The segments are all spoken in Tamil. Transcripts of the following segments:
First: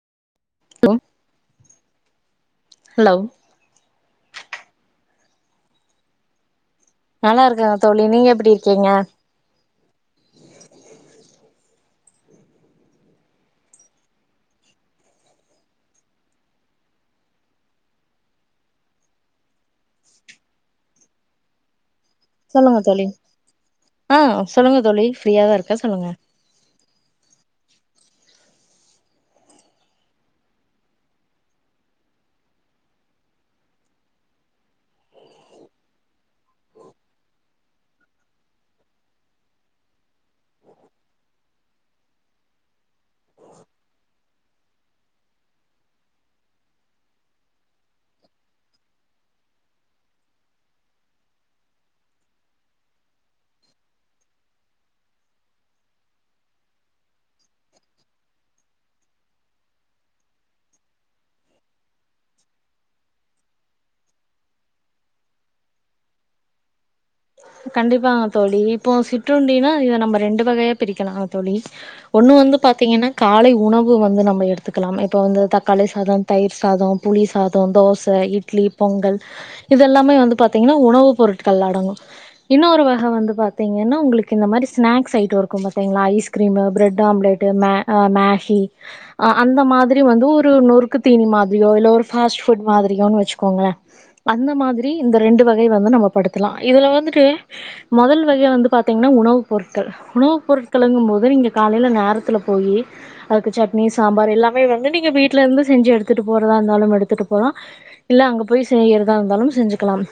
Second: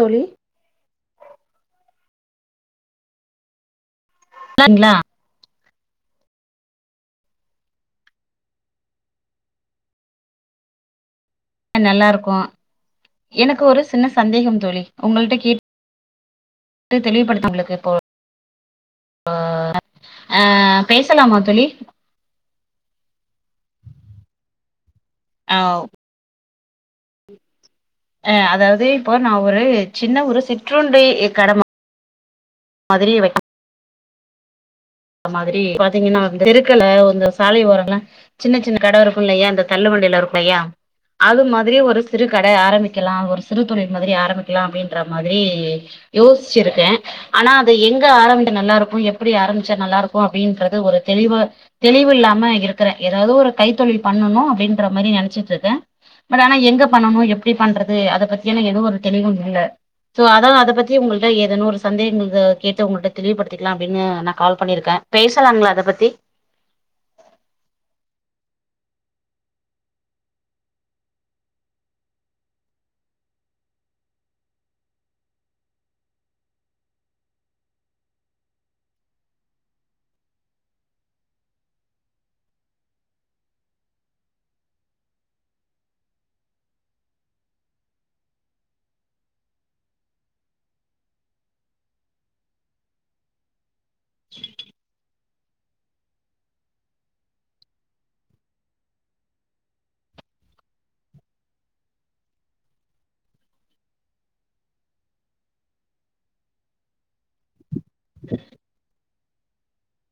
தோழி ஹலோ ஹலோ நல்லாருக்கீங்களா நல்லா இருக்கங்க தோழி நீங்க எப்டி இருக்கீங்க நல்லா இருக்கோம் எனக்கு ஒரு சின்ன சந்தேகம் தோழி உங்கள்ட்ட கேட் கேட்டு தெளிவுப்படுத்து எங்ளுக்கு இப்போ ஆ பேசலாமா தோழி சொல்லுங்க தோழி ஆ சொல்லுங்க தோழி ஃப்ரீயாதா ஆ இருக்கன் சொல்லுங்க அ அதாவது இப்போ நா ஒரு சின்ன ஒரு சிற்றுண்டி கட மா மாதிரி வைக் அந்த மாதிரி பாத்தீங்கன்னா தெருக்கல இந்த சாலை ஓரல்ல சின்ன சின்ன கட இருக்குன் இல்லயா இந்த தள்ளு வண்டியில இருக்குன் இல்லையா அது மாதிரியே ஒரு சிறு கட ஆரம்பிக்கலா ஒரு சிறு தொழில் மாதிரி ஆரம்பிக்கலா அப்டின்ற மாதிரி யோசிச்சிருக்கே ஆனா அது எங்க ஆரம்பிக்க நல்லா இருக்கு எப்டி ஆரம்ப ச்சாநல்லா இருக்கு அப்டின்றது ஒரு தெளிவா தெளிவு இல்லாம இருக்றே ஏதாது ஒரு கைத்தொழில் பண்ணுனு அப்டின்ற மாரி நெனச்சிட்டு இருக்கே பட் ஆனா எங்க பண்னுனும் எப்படி பண்றது அத பத்தியானா எதுவு ஒரு தெளிவும் இல்ல சோ அதா அத பத்தி உங்கள்ட்ட ஏதேன்னு ஒரு சந்தேகங்கள் கேட்டு ஒங்ககிட்ட தெளிவுப்படுத்திக்கலா அப்டின்னு கால் பண்ணிருக்கே பேசலாங்களா அத பத்தி கண்டிப்பாங்க தோழி இப்போ சிற்றுண்டினா இத நம்ம ரெண்டு வகையா பிரிக்கலாம்ங்க தோழி ஒண்ணு வந்து பாத்தீங்கனா காலை உணவு வந்து நம்ம எடுத்துக்கலாம் இப்ப வந்து தக்காளி சாதம் தயிர் சாதோ புளி சாதோ தோச இட்லி பொங்கல் இதெல்லாமே வந்து பாத்தீங்கனா உணவுப் பொருட்கள்ல அடங்கும் இன்னொரு வக வந்து பாத்தீங்கனா உங்களுக்கு இந்த மாரி ஸ்நாக்ஸ் ஐட்டம் இருக்கு பாத்தீங்ளா ஐஸ்கிரீம் ப்ரெட் ஆம்லெட் ட்டு மே மேகி அ அந்த மாதிரி வந்து ஒரு நொறுக்கு தீனி மாதிரியோ இல்ல ஒரு ஃபாஸ்ட் ஃபுட் மாதிரியோன்னு வச்சுக்கோங்களே அந்த மாதிரி இந்த ரெண்டு வகை வந்து நம்ம படுத்தலா இதுல வந்து ட்டு மொதல் வகையா வந்து பாத்தீங்னா உணவுப் பொருட்கள் உணவுப் பொருட்களுங் போது நீங்க காலையில நேரத்துல போயி அதுக்கு சட்னி சாம்பார் எல்லாமே வந்து நீங்க வீட்ல இருந்து செஞ்சு எடுத்துட்டு போறதா இருந்தாலு எடுத்துட்டு போலா இல்ல அங்க போய் செய்யறதா இருந்தாலு செஞ்சுக்கலாம்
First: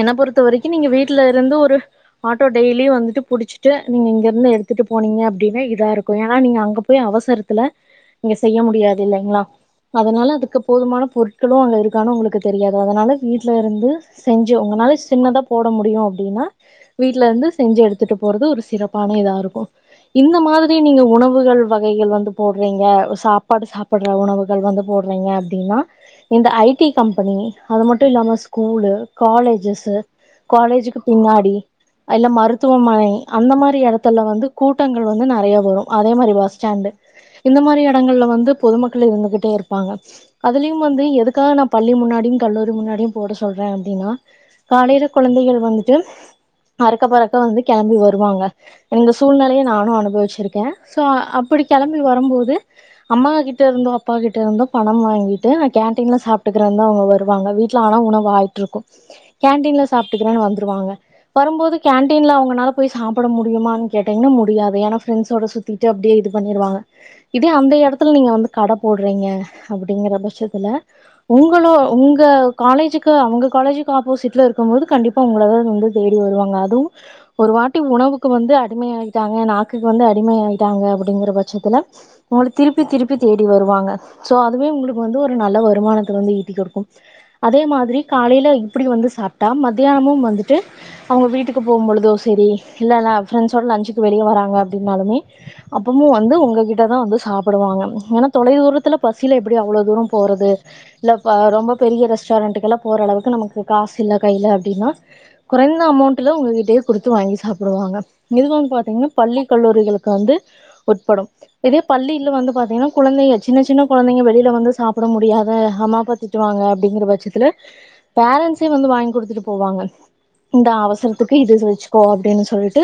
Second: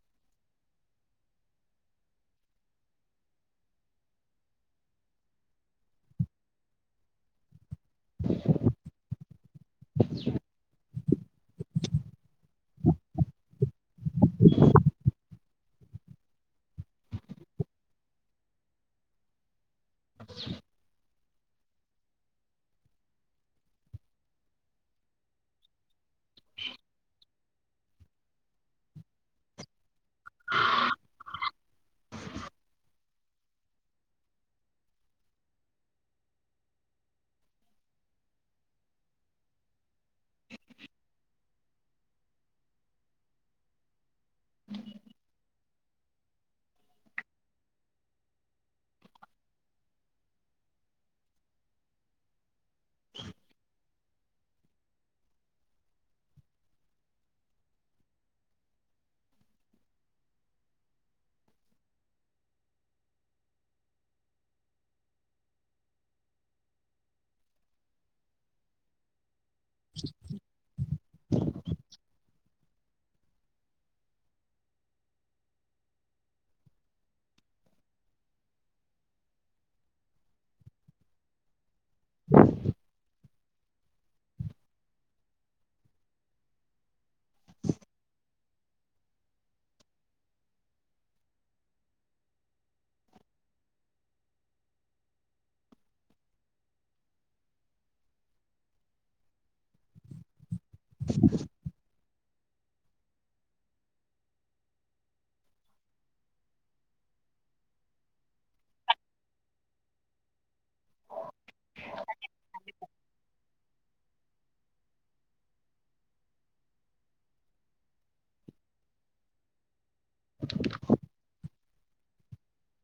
என்ன பொறுத்த வரைக்கு நீங்க வீட்ல இருந்து ஒரு ஆட்டோ டெய்லியு வந்துட்டு புடிச்சிட்டு நீங்க இருந்து எடுத்துட்டு போனீங்க அப்டின்னா இதா இருக்கு ஏன்னா நீங்க அங்கப் போய் அவசரத்துல இங்க செய்ய முடியாது இல்லைங்களா அதனால அதுக்கு போதுமான பொருட் கள்ளுஜஅங்க இருக்கானு உங்குளுக்கு தெரியாது அதனால வீட்ல இருந்து செஞ்சு உங்னாலே சின்னதா போட் போட முடியு அப்டின்னா வீட்ல இருந்து செஞ்சு எடுத்துட்டு போறது ஒரு சிறப்பான இதா இருக்கு இந்த மாதிரி நீங்க உணவுகள் வகைகள் வந்து போடுறீங்க சாப்பாடு சாப் ட்ற உணவுகள் வந்து போட்றீங்க அப்டின்னா இந்த ஐடி கம்பெனி அது மட்டு இல்லாம ஸ்கூலு காலேஜஸ்சு காலேஜ்க்கு பின்னாடி இல்ல மருத்துவமனை அந்த மாறி இடத்துல வந்து கூட்டங்கள் வந்து நெறைய வரு அதே மாறி பஸ் ஸ்டாண்டு இந்த மாறி இடங்கள்ல வந்து பொதுமக்கள் இருந்துகிட்டே இருப்பாங்க அதுலயு வந்து எதுக்காக நா பள்ளி முன்னாடியு கல்லூரி முன்னாடியு போட சொல்றே அப்டின்னா காலையில வந்துட்டு அறக்க பறக்க வந்து கிளம்பி வருவாங்க இந்த சூழ்நிலைய நானு அனுபவிச்சிருக்கே சோ அப்டி கெளம்பி வரும்போது அம்மா கிட்ட இருந்தோ அப்பாக்கிட்ட இருந்து பண வாங்கிட்டு கேன்டீன்ல சாப்பிட்டுக்கிற இருந்து அவங்க வருவாங்க வீட்ல ஆனா உணவாயிட்டு இருக்கு கேன்டீன்ல சாப்பிட்டுக்கிறன்னு வந்துருவாங்க வரும்போது கேன்டீன்ல அவங்களால போய் சாப்பிட முடியுமான்னு கேட்டீங்கன்னா முடியாது ஏனா ப்ரெண்ட்ஸோட சுத் சுத்திட்டு அப்டியே இது பண்ணிருவாங்க இதே அந்த இடத்துல நீங்க வந்து கடை போடுறீங்க அப்படிங்கற பட்சத்துல உங்களோ உங்க காலேஜ்க்கு அவங்க காலேஜ்க்கு ஆப்போசிட்ல இருக்கு போது கண்டிப்பா உங்களதா வந்து தேடி வருவாங்க அதுவு ஒரு வாட்டி உணவுக்கு வந்து அடிமைையகிட்டாங்க நாக்குக்கு வந்து அடிமை ஆயிட்டாங்க அப்டிங்கிற பட்சத்துல உங்கள திருப்பி திருப்பி தேடி வருவாங்க சோ அதுவே உங்களுக்கு வந்து ஒரு நல்ல வருமானத் வந்து ஈட்டி கொடுக்கு அதே மாதிரி காலையில இப்டி வந்து சாப்டா மதியானமு வந்துட்டு அவங்க வீட்டுக்கு போகும்பொழுது செரி இல்ல ஃப்ரெண்ட்ஸோட லஞ்சுக்கு வெளிய வராங்க அப்டின்னாலுமே அப்ப அப்ப வந்து உங்ககிட்டதா அப்பிஉங்ஙவந்து சாப்பிடுவாங்க அப்பறாமா வவந்துஏன்னா தொலை தூரத்துல பசியில எப்டி அவ்வளவு தூர போறது இல்லபா ரொம்ப பெரிய ரெஸ்டாரண்ட்டக்கெல்லா போற அளவுக்கு நமக்கு காசு இல்ல கையில அப்டின்னா குறைந்த அமௌண்ட்ல உங்க கிட்டயே கொடுத்து வாங்கி சாப்புடுவாங்க இது வந்து பாத்தீங்கன்னா பள்ளி கல்லூரிகளுக் வந்து உட்படு இதே பள்ளியில் வந்து பாத்தீங்கன்னா குழந்தைகள் சின்ன சின்ன குழந்தைங்க வெளியில வந்து சாப்பிட முடியாத அம்மாஅப்பா திட்டுவாங்க அப்டிங்கிற பட்சத்துல பேரண்ட்ஸே வந்து வாங்கி கொடுத்துட்டு போவாங்க இந்த அவசரத்துக்கு இது செஞ்சு போ அப்டின்னு சொல்லிட்டு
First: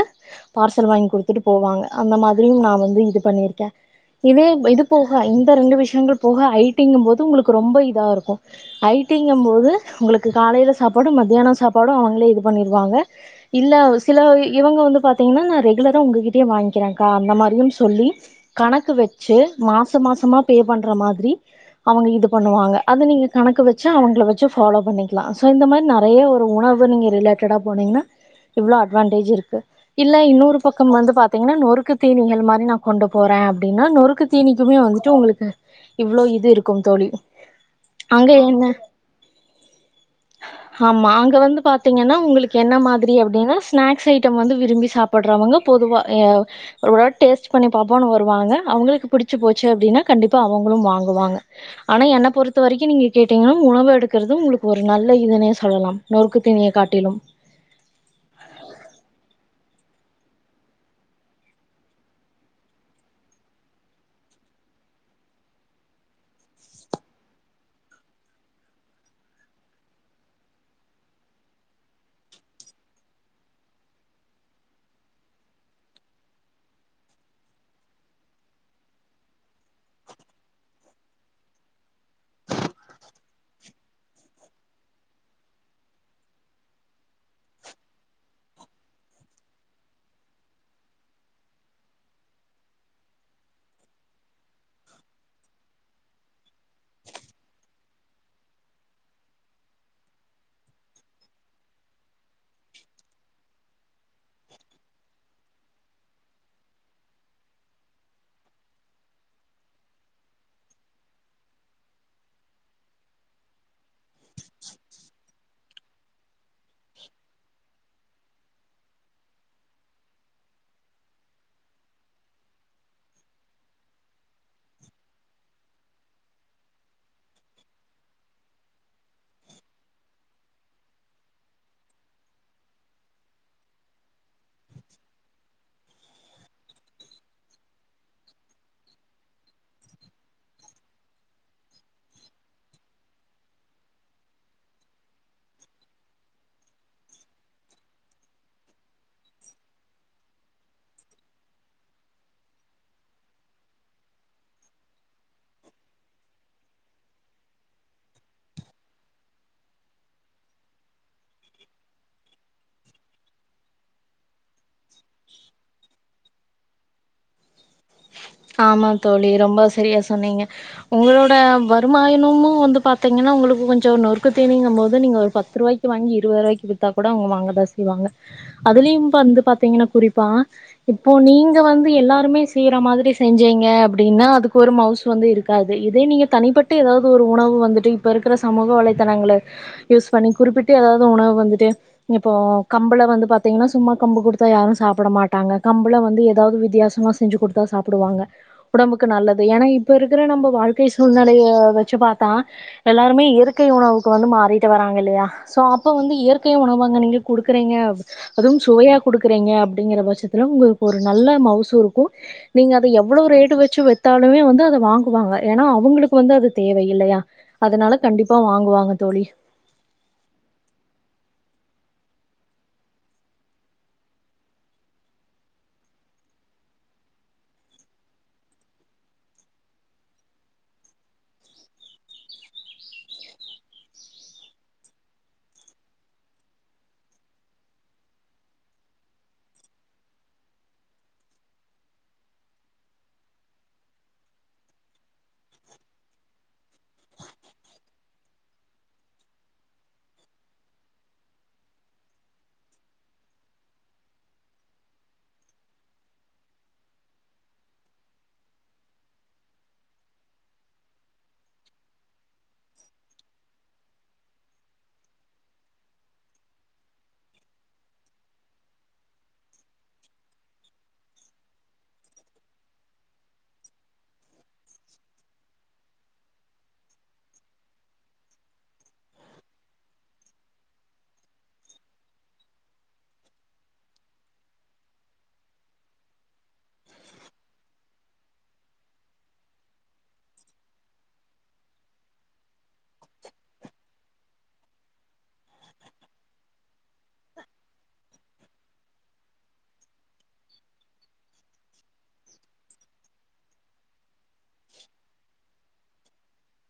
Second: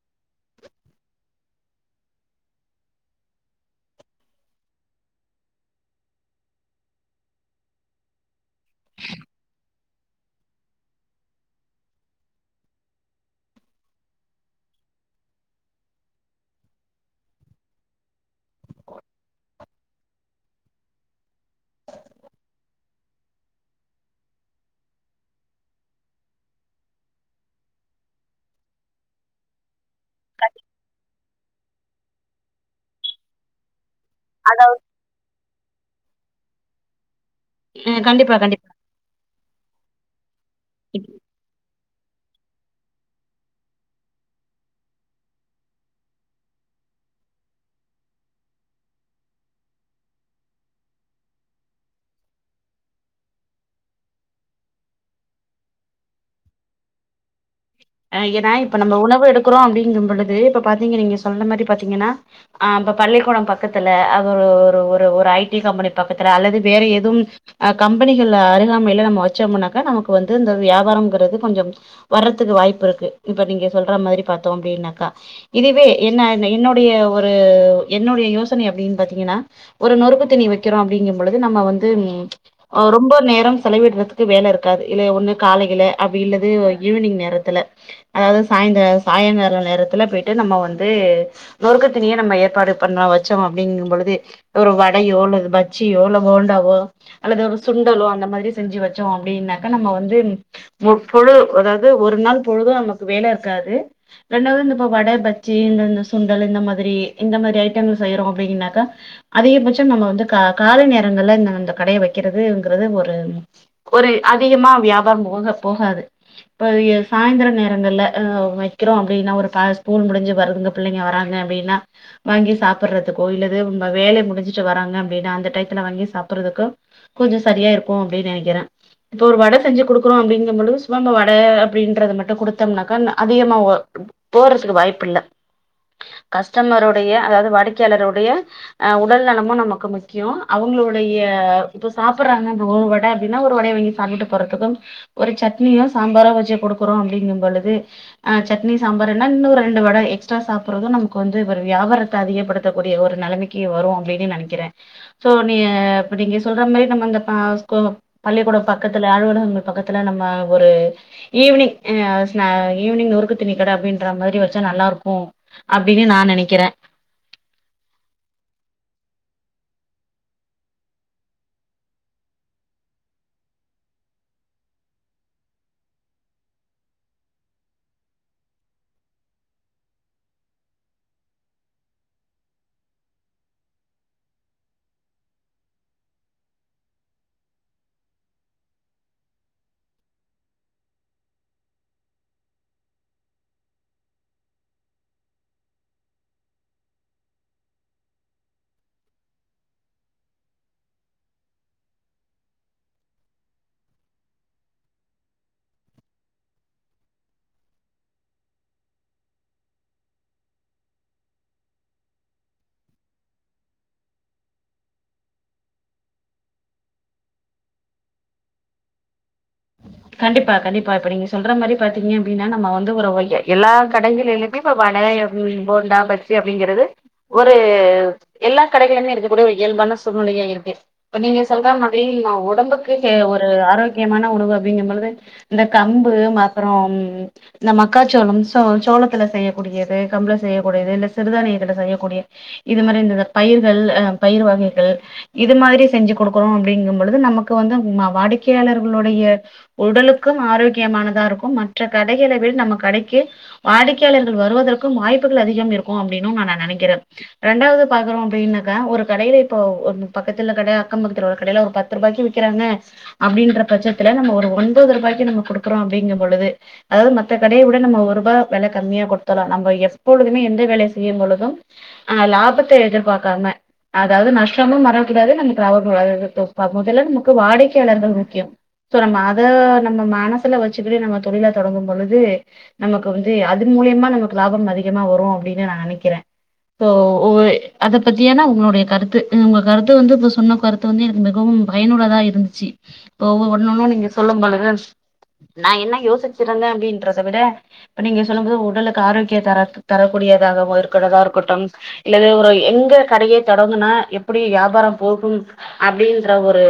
பார்சல் வாங்கி குடுத்துட்டு போவாங்க அந்த மாதிரியு நா வந்து இது பண்ணிருக்கே இதவே இது போக இந்த ரெண்டு விஷயங்கள் போக ஐட்டிங்கும் போது உங்களுக்கு ரொம்ப இதா இருக்கும் ஐட்டிங்கம் போது உங்களுக்கு காலையில சாப்பாடு மத்தியானம் சாப்பாடு அவங்களே இது பண்ணிருவாங்க இல்ல சில இவங்க வந்து பாத்தீங்கன்னா நா ரெகுலரா உங்ககிட்டயே வாங்கிக்கிறேன்க்கா அந்த மாதிரியு சொல்லி கணக்கு வச்சு மாசோ மாசோமா பே பண்ணுற மாதிரி அவங்க இது பண்ணுவாங்க அத நீங்க கணக்கு வச்ச அவங்க வச்சு ஃபாலோ பண்ணிக்கலா சோ இந்த மாதிரி நெறய ஒரு உணவு நீங்க ரிலேட்டடா போனீங்கன்னா இவ்வளோ அட்வான்டேஜ் இருக்கு இல்ல இன்னொரு பக்கம் வந்து பாத்தீங்கன்னா நொறுக்கு தீனகள் மாறி நா கொண்டு போறே அப்டின்னா நொறுக்கு தினிக்குமே வந்துட்டு உங்களுக்கு இவளோ இது இருக்கோ தோழி அங்க கண்டிப்பா கண்டிப் என்ன ஆமா அங்க வந்து பாத் தீங்கன்னா உங்களுக்கு என்ன மாதிரி அப்டின்னா ஸ்நாக்ஸ் ஐட்டம் வந்து விரும்பி சாப்டுறவங்க பொதுவா ஒருளவு டேஸ்ட் பண்ணி பாப்போனு வருவாங்க அவங்களுக்கு புடிச்சு போச்சு அப்டின்னா கண்டிப்பா அவங்களு வாங்குவாக ஆனா என்ன பொறுத்த வரைக்கு நீங்க கேட்டீங்கன்னா உணவு எடுக்கறது உங்களுக்கு ஒரு நாள் இதனே சொல்லா நொறுக்கு திணிய காட்டிலு அ ஏனா இப்ப நம்ப உணவு எடுக்கிறோ அப்டிங்கும் பொழுது இப்ப பாத்தீங்க நீங்க சொல்ற மாரி பாத்தீங்கன்னா ஆ இப்ப பள்ளிக்கூடம் பக்கத்துல அது ஒரு ஒரு ஐ டி கம்பெனி பக்கத்துல அல்லது வேற எதுவும் அ கம்பெனிகள் அருகாமையில நம்ம வச்சோம்னாக்க நமக்கு வந்து வியாபாரங்கிறது கொஞ்சோ வர்றதுக்கு வாய்ப்பு இருக்கு இப்ப நீங்க சொல்ற மாதிரி பாத்தோ அப்டின்னாக்கா இதுவே என்ன என்னுடைய ஒரு என்னுடைய யோசனை அப்டின்னு பாத்தீங்கன்னா ஒரு நொறுக்கு திணி வைக்கிறோ அப்டிங்க பொழுது நம்ம வந்து ரொம்ப நேரம் செலவிடுற்றதுக்கு வேல இருக்காது இல்ல ஒன்னு காலையில அப்டி இல்லது ஈவினிங் நேரத்துல அதாவ்து சாய்ந்த சாய்ங்காலோ நேரத்துல போய்ட்டு நம்ம வந்து நோறுக்கு தீனிய நம்ம ஏற்பாடு பண்ணோ வெச்சோம் அப்டிங்கும்பொழுது ஒரு வடையோ அல்லது பஜ்ஜியோ இல்ல போண்டாவோ அல்லது ஒரு சுண்டலோ அந்த மாதிரி செஞ்சு வெச்சோ அப்டின்னாக்கா நம்ம வந்து முப்பொழு அதாவுது ஒரு நாள் பொழுது நமக்கு வேல இருக்காது ரெண்டாவது இந்த இப்ப வட பஜ்ஜி இந்த சுண்டலு இந்த மாதிரி இந்த மாரி ஐட்டங்கள் செய்றோ அப்டிங்கனாக்கா அதிகபட்சம் நம்ம வந்து கா காலை நேரங்கள்ல இந்த இந்த கடயை வெக்கெறதுங்கறது ஒரு ஒரு அதிகமா வியாபாரம் போக போகாது இப்ப எ சாய்ந்தெர நேரங்கள்ல அ வெக்கெறோ அப்டின்னா ஒரு ப ஸ்கூல் முடுஞ்சு வருதுங்க பிள்ளெங்க வராங்க அப்டின்னா வாங்கி சாப்பட்றதுக்கோ இல்லது உங்க வேலை முடிஞ்சிட்டு வராங்க அப்டின்னா அந்த டையத்துல வாங்கி சாப்படுறதுக்கோ கொஞ்சொ செரியா இருக்கு அப்டின்னு நனக்கிறே இப்ப ஒரு வட செஞ்சு குடுக்குறோ அப்டிங்கும்பொழுது சுவம்ப வட அப்டின்றது மட்டு குடுத்தோம்னாக்கா அதிகமா ஓ போறதுக்கு வாய்ப்பில்ல கஸ்டமருடைய அதாவது வாடிக்கையாளருடைய அ உடல் நலமும் நமக்கு முக்கியொ அவங்களுடைய இப்ப சாப்புட்றாங்க அந்த ஒரு வட அப்டின்னா ஒரு வடைய வாங்கி சாப்புட்டு போறதுக்கும் ஒரு சட்னியோ சாம்பாரோ வெச்சு குடுக்குறோ அப்டிங்கும்பொழுது ஆ சட்னி சாம்பார்னா இன்னு ஒரு ரெண்டு வட எக்ஸ்ட்ரா சாப்புட்றது நமக்கு வந்து ஒரு வியாபாரத்த அதிகப்படுத்தக்கூடிய ஒரு நெலமெக் கி வரு அப்டின்னு நெனக்கிறே சோ நீ இப்ப நீங்க சொல்ற மாரி நம்ம அந்த பாஸ் கோ பள்ளிக்கூடொம் பக்கத்துல அலுவலகங்கள் பக்கத்துல நம்ம ஒரு ஈவினிங் ஸ்நே ஈவினிங் நோறுக்கு தீனிக்கட அப்டின்ற மாரி வெச்சா நல்லா இருக் கு அப்டின்னு நா நனக்கிறே ஆமா தோழி ரொம்ப செரியா சொன்னீங்க உங்களோட வருமாயனமு வந்து பாத்தீங்கன்னா உங்களுக்கு கொஞ்சொ நொறுக்கு தீனிங்கம்போது நீங்க ஒரு பத்துருவாய் க்கு வாங்கி இருவதுருவாய்க்கி வித்தா கூட அவ்ங்க வாங்கதா செய்வாங்க அதுலெயும் வந்து பாத்தீங்கன்னா குறிப்பா இப்போ நீங்க வந்து எல்லாருமே செய்ற மாதிரி செ செஞ்சீங்க அப்டின்னா அதுக்கு ஒரு மவுஸ் வந்து இருக்காது இதே நீங்க தனிப்பட்டு எதாவுது ஒரு உணவு வந்துட்டு இ இப்ப இருக்குற சமூக வலைதளங்கள யூஸ் பண்ணி குறிப்பிட்டு எதாவுது உணவு வந்துட்டு இப்போ கம்புள வந்து பாத்தீங்கன்னா சும்மா கம்பு குடுத்தா யாரு சாப்பட மாட்டாங்க கம்புள வந்து எதாவுது வித்தியாசமா செ செஞ்சு குடுத்தா சாப் புடுவாங்க உடம்புக்கு நல்லது எனா இப்ப இருக்குற நம்ப வாழ்க்கை சூழ்நெலைய வெச்சு பாத்தா எல்லாருமே இயற்கை உணவுக்கு வந்து மாறிட்டு வராங்க இல்லயா சோ அப்ப வந்து இயற்கை உணவங்க நீங்க குடுக்கறீங்க அதும் சுவையா குடுக்குறீங்க அப்பிடிங்கிற பட்சத்துல உங்குளுக்கு ஒரு நல்ல மவுசு இருக்கு நீங்க அத எவ்ளவு ரேட்டு வெச்சு வித்தாலுமே வந்து அத வாங்குவாங்க எனா அவுங்களுக்கு வந்து அது தேவ இல்லையா அதனால கண்டிப்பா வாங்குவாங்க தோழி கண்டிப்பா கண்டிப்பா இப்ப நீங்க சொல்ற மாரி பாத்தீங்க அப்டின்னா நம்ம வந்து ஒரு ஒய்ய எல்லா கடைங்களிலெ யுமே இப்ப வன எவலி போண்டா பஜ்ஜி அப்பிடிங்கெறது ஒரு எல்லாக் கடைகளில்மே இருக்கக்கூடிய ஒரு இயல்பான சூழ்நிலையா இருக்கு இப்ப நீங்க சொல்ற மாதிரி நா ஒடம்புக்கு ஒரு ஆரோக்கியமான உணவு அப்பிடிங்கம்பொழுது இந்த கம்பு மத்தறொம் இந்த மக்காச்சோளம் சோ சோளத்துல செய்யக்கூடியது கம்புள செய்யக்கூடியது இல்ல சிறுதானியத்துல செய்யக்கூடிய இது மாரி இந்த த பயிர்கள் அ பயிரு வகைகள் இது மாதிரி செஞ்சு குடுக்குறோ அப்பிடிங்கும்பொழுது நமக்கு வந்து அந் வாடிக்கையாளர்களுடைய உடலுக்கும் ஆரோக்கியமானதா இருக்கும் மற்ற கடைகெளவிட நம்ம கடக்கி வாடிக்கையாளர்கள் வருவதற்கும் வாய்ப்புகள் அதிகம் இருக்கு அப்பிடின்னு நா நா நனக்கிற ரெண்டாவது பாக்குறோ அப்டின்னக்கா ஒரு கடையில இப்ப ஒரு பக்கத்துல கட அக்கம் பக்கத்துல உள்ள கடையில ஒரு பத் துருபாயக்கி விக்கிறாங்க அப்டின்ற பட்சத்துல நம்ம ஒரு ஒன்பது ருபாய்க்கு நம்ம குடுக்குறோ அப்டிங்கும் பொழுது அதாது மத்த கடைய விட நம்ம ஒருபா வெல கம்மியா குடுத்தலா நம்ம எப்பொழுதுமே எந்த வேலைய செய்யும் பொழுதும் அ லாபத்த எதிர்பாக்காம அதாவுது நஷ்டமும் வரக்கூடாது நமக்கு லாபமும் வரக் [unintelligible] மொதல்ல நமக்கு வாடிக்கையாளர்கள் முக்கியம் சோ நம்ம அத நம்ம மனசுல வெச்சுக்கிடு நம்ம தொழில தொடங்கும் பொழுது நமக்கு வந்து அதன் மூலியமா நமக்கு லாபம் அதிகமா வரு அப்டினு நா நெனைக்கிறே ஸோ ஒவ்வொரு அதபத்தியான உங்களுடைய கருத்து உங்க கருத்து வந்து இப்ப சொன்ன கரு த்து வந்து எனக்கு மிகவும் பயனுள்ளதா இருந்துச்சு இப்ப ஒன்னொன்னு நீங்க சொல்லும் பொழுது நா என்ன யோசிச்சிருந்தே அப்டின்றத விட இப்ப நீங்க சொல்லும் போது உடலுக்கு ஆரோக்கியத்தர தரக்கூடியதாகவு இருக்கறதாருக்கட்டும் இல்லது ஒரு எங்க கடைய தொடங்குனா எப்பிடி வியாபாரம் போகும் அப்டின்ற ஒரு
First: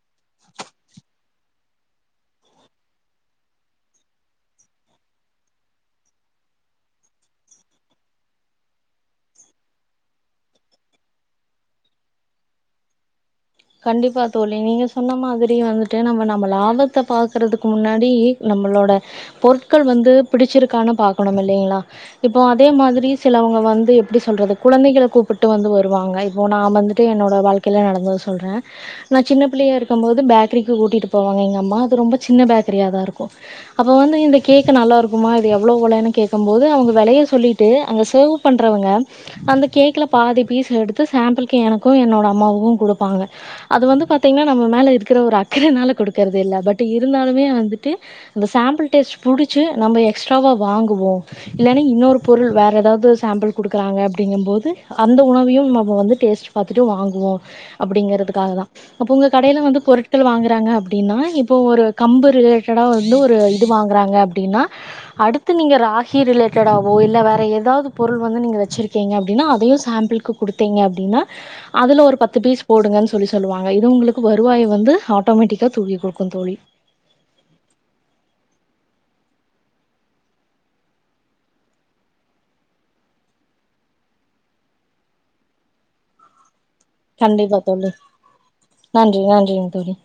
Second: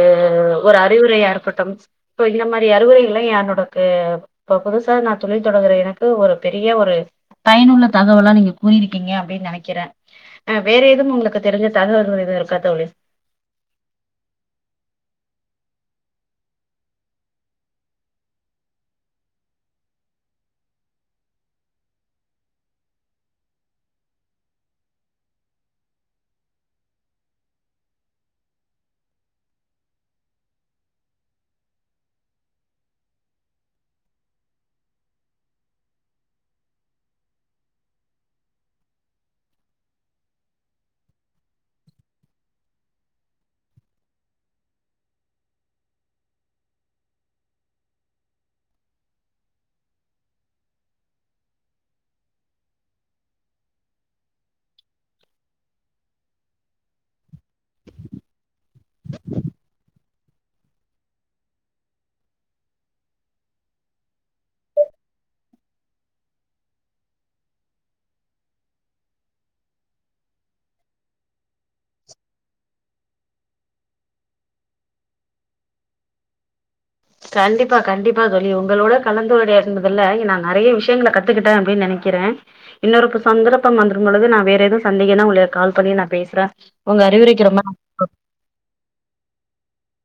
ஒரு அறிவுரையாருக் கட்டும் இப்ப இந்த மாரி அறிவுரைகள்லா யா என்னோடக்கு இப்ப புதுசா நா தொழில் தொடங்குற எனக்கு ஒரு பெரிய ஒரு பயனுள்ள தகவலா நீங்க கூறியிருக்கீங்க அப்டின் நெனைக்கிற அ வேற எதும் உங்குளுக்கு தெரிஞ்ச தகவல்கள் எது இருக்கா தோழி கண்டிப்பா தோழி நீங்க சொன்ன மாதிரி வந்துட்டு நம்ம நம்ம லாபத்த பாக்கறதுக்கு முன்னாடி நம்மளோட பொருட்கள் வந்து பிடிச்சிருக்கானு பாக்கணுமில்லிங்களா இப்போ அதே மாதிரி சிலவங்க வந்து எப்டி சொல்றது குழந்தைகள கூப்புட்டு வந்து வருவாங்க இப்போ நா வந்துட் ட்டு என்னோட வாழ்க்கைல நடந்தத சொல்ற நா சின்ன பிள்ளையா இருக்கும் போது பேக்கரிக்கு கூட்டிட்டு போவாங்க எங்கம்மா அது ரொம்ப சின்ன பேக்கரியாதாருக்கு அப்போ வந்து இந்த கேக்கு நல்லாருக்குமா இது எவ்ளோ வெலன் கேக்கம் போது அவுங்க வெலய சொல்லிட் ட்டு அங்க சேவ் பண்றவங்க அந்த கேக்குல பாதி பீஸ எடுத்து சாம்பிள்க்கு எனக்கு என்னோட அம்மாவுக்கு குடுப்பாங்க அது வந்து பாத்தீங்ன்னா நம்ம மேல இருக்கிற ஒரு அக்கறனால குடுக்கறதில்ல பட் இருந்தாலுமே வந்துட்டு இந்த சாம்பிள் டேஸ்ட் புடிச்சு நம்ம எக்ஸ்ட்ராவா வாங்குவோ இல்லைனா இன்னொரு பொருள் வேற எதாவ்து சாம்பிள் குடுக்குறாங்க அப்டிங்கம்போது அந்த உணவையு நம்ம வந்து டேஸ்ட் பாத்துட்டு வாங்குவோ அப்படிங்கறதுக்காகதா அப்ப உங்க கடையில வந்து பொருட்கள் வாங்குறாங்க அப்டீனா இப்போ ஒரு கம்பு ரிலேட்டடா வந்து ஒரு இது வாங்குறாங்க அப்டீனா அடுத்து நீங்க ராகி ரிலேட்டடோவோ இல்ல வேற எதாவ்து பொருள் வந்து நீங்க வெச்சிருக்கீங்க அப்டீனா அதயு சாம்பிள்க்கு குடுத்தீங்க அப்டீனா அதுல ஒரு பத்து பீஸ் போடுங்கன் சொல்லி சொல்லுவாங்க இது உங்களுக்கு வருவாய வந்து ஆட்டோமேட்டிக்கா தூக்கி் குடுக்கு தோழி கண்டிப்பா கண்டிப்பா தோழி உங்களோட கலந்துறையாடந்துதுல நா நெறைய விஷியங்கள கத்துக்கிட்டே அப்டின் நெனைக்கிறே இன்னொருப்ப சந்தரப்பம் வந்திரும் பொழுது நா வேற எதவு சந்தேகேனா உங்களுக்கு கால் பண்ணி நா பேசுறே உங்க அறிவுரைக்கு கண்டிப்பா ரொம்ப தோழி நன்றி நன்றிங் தோழி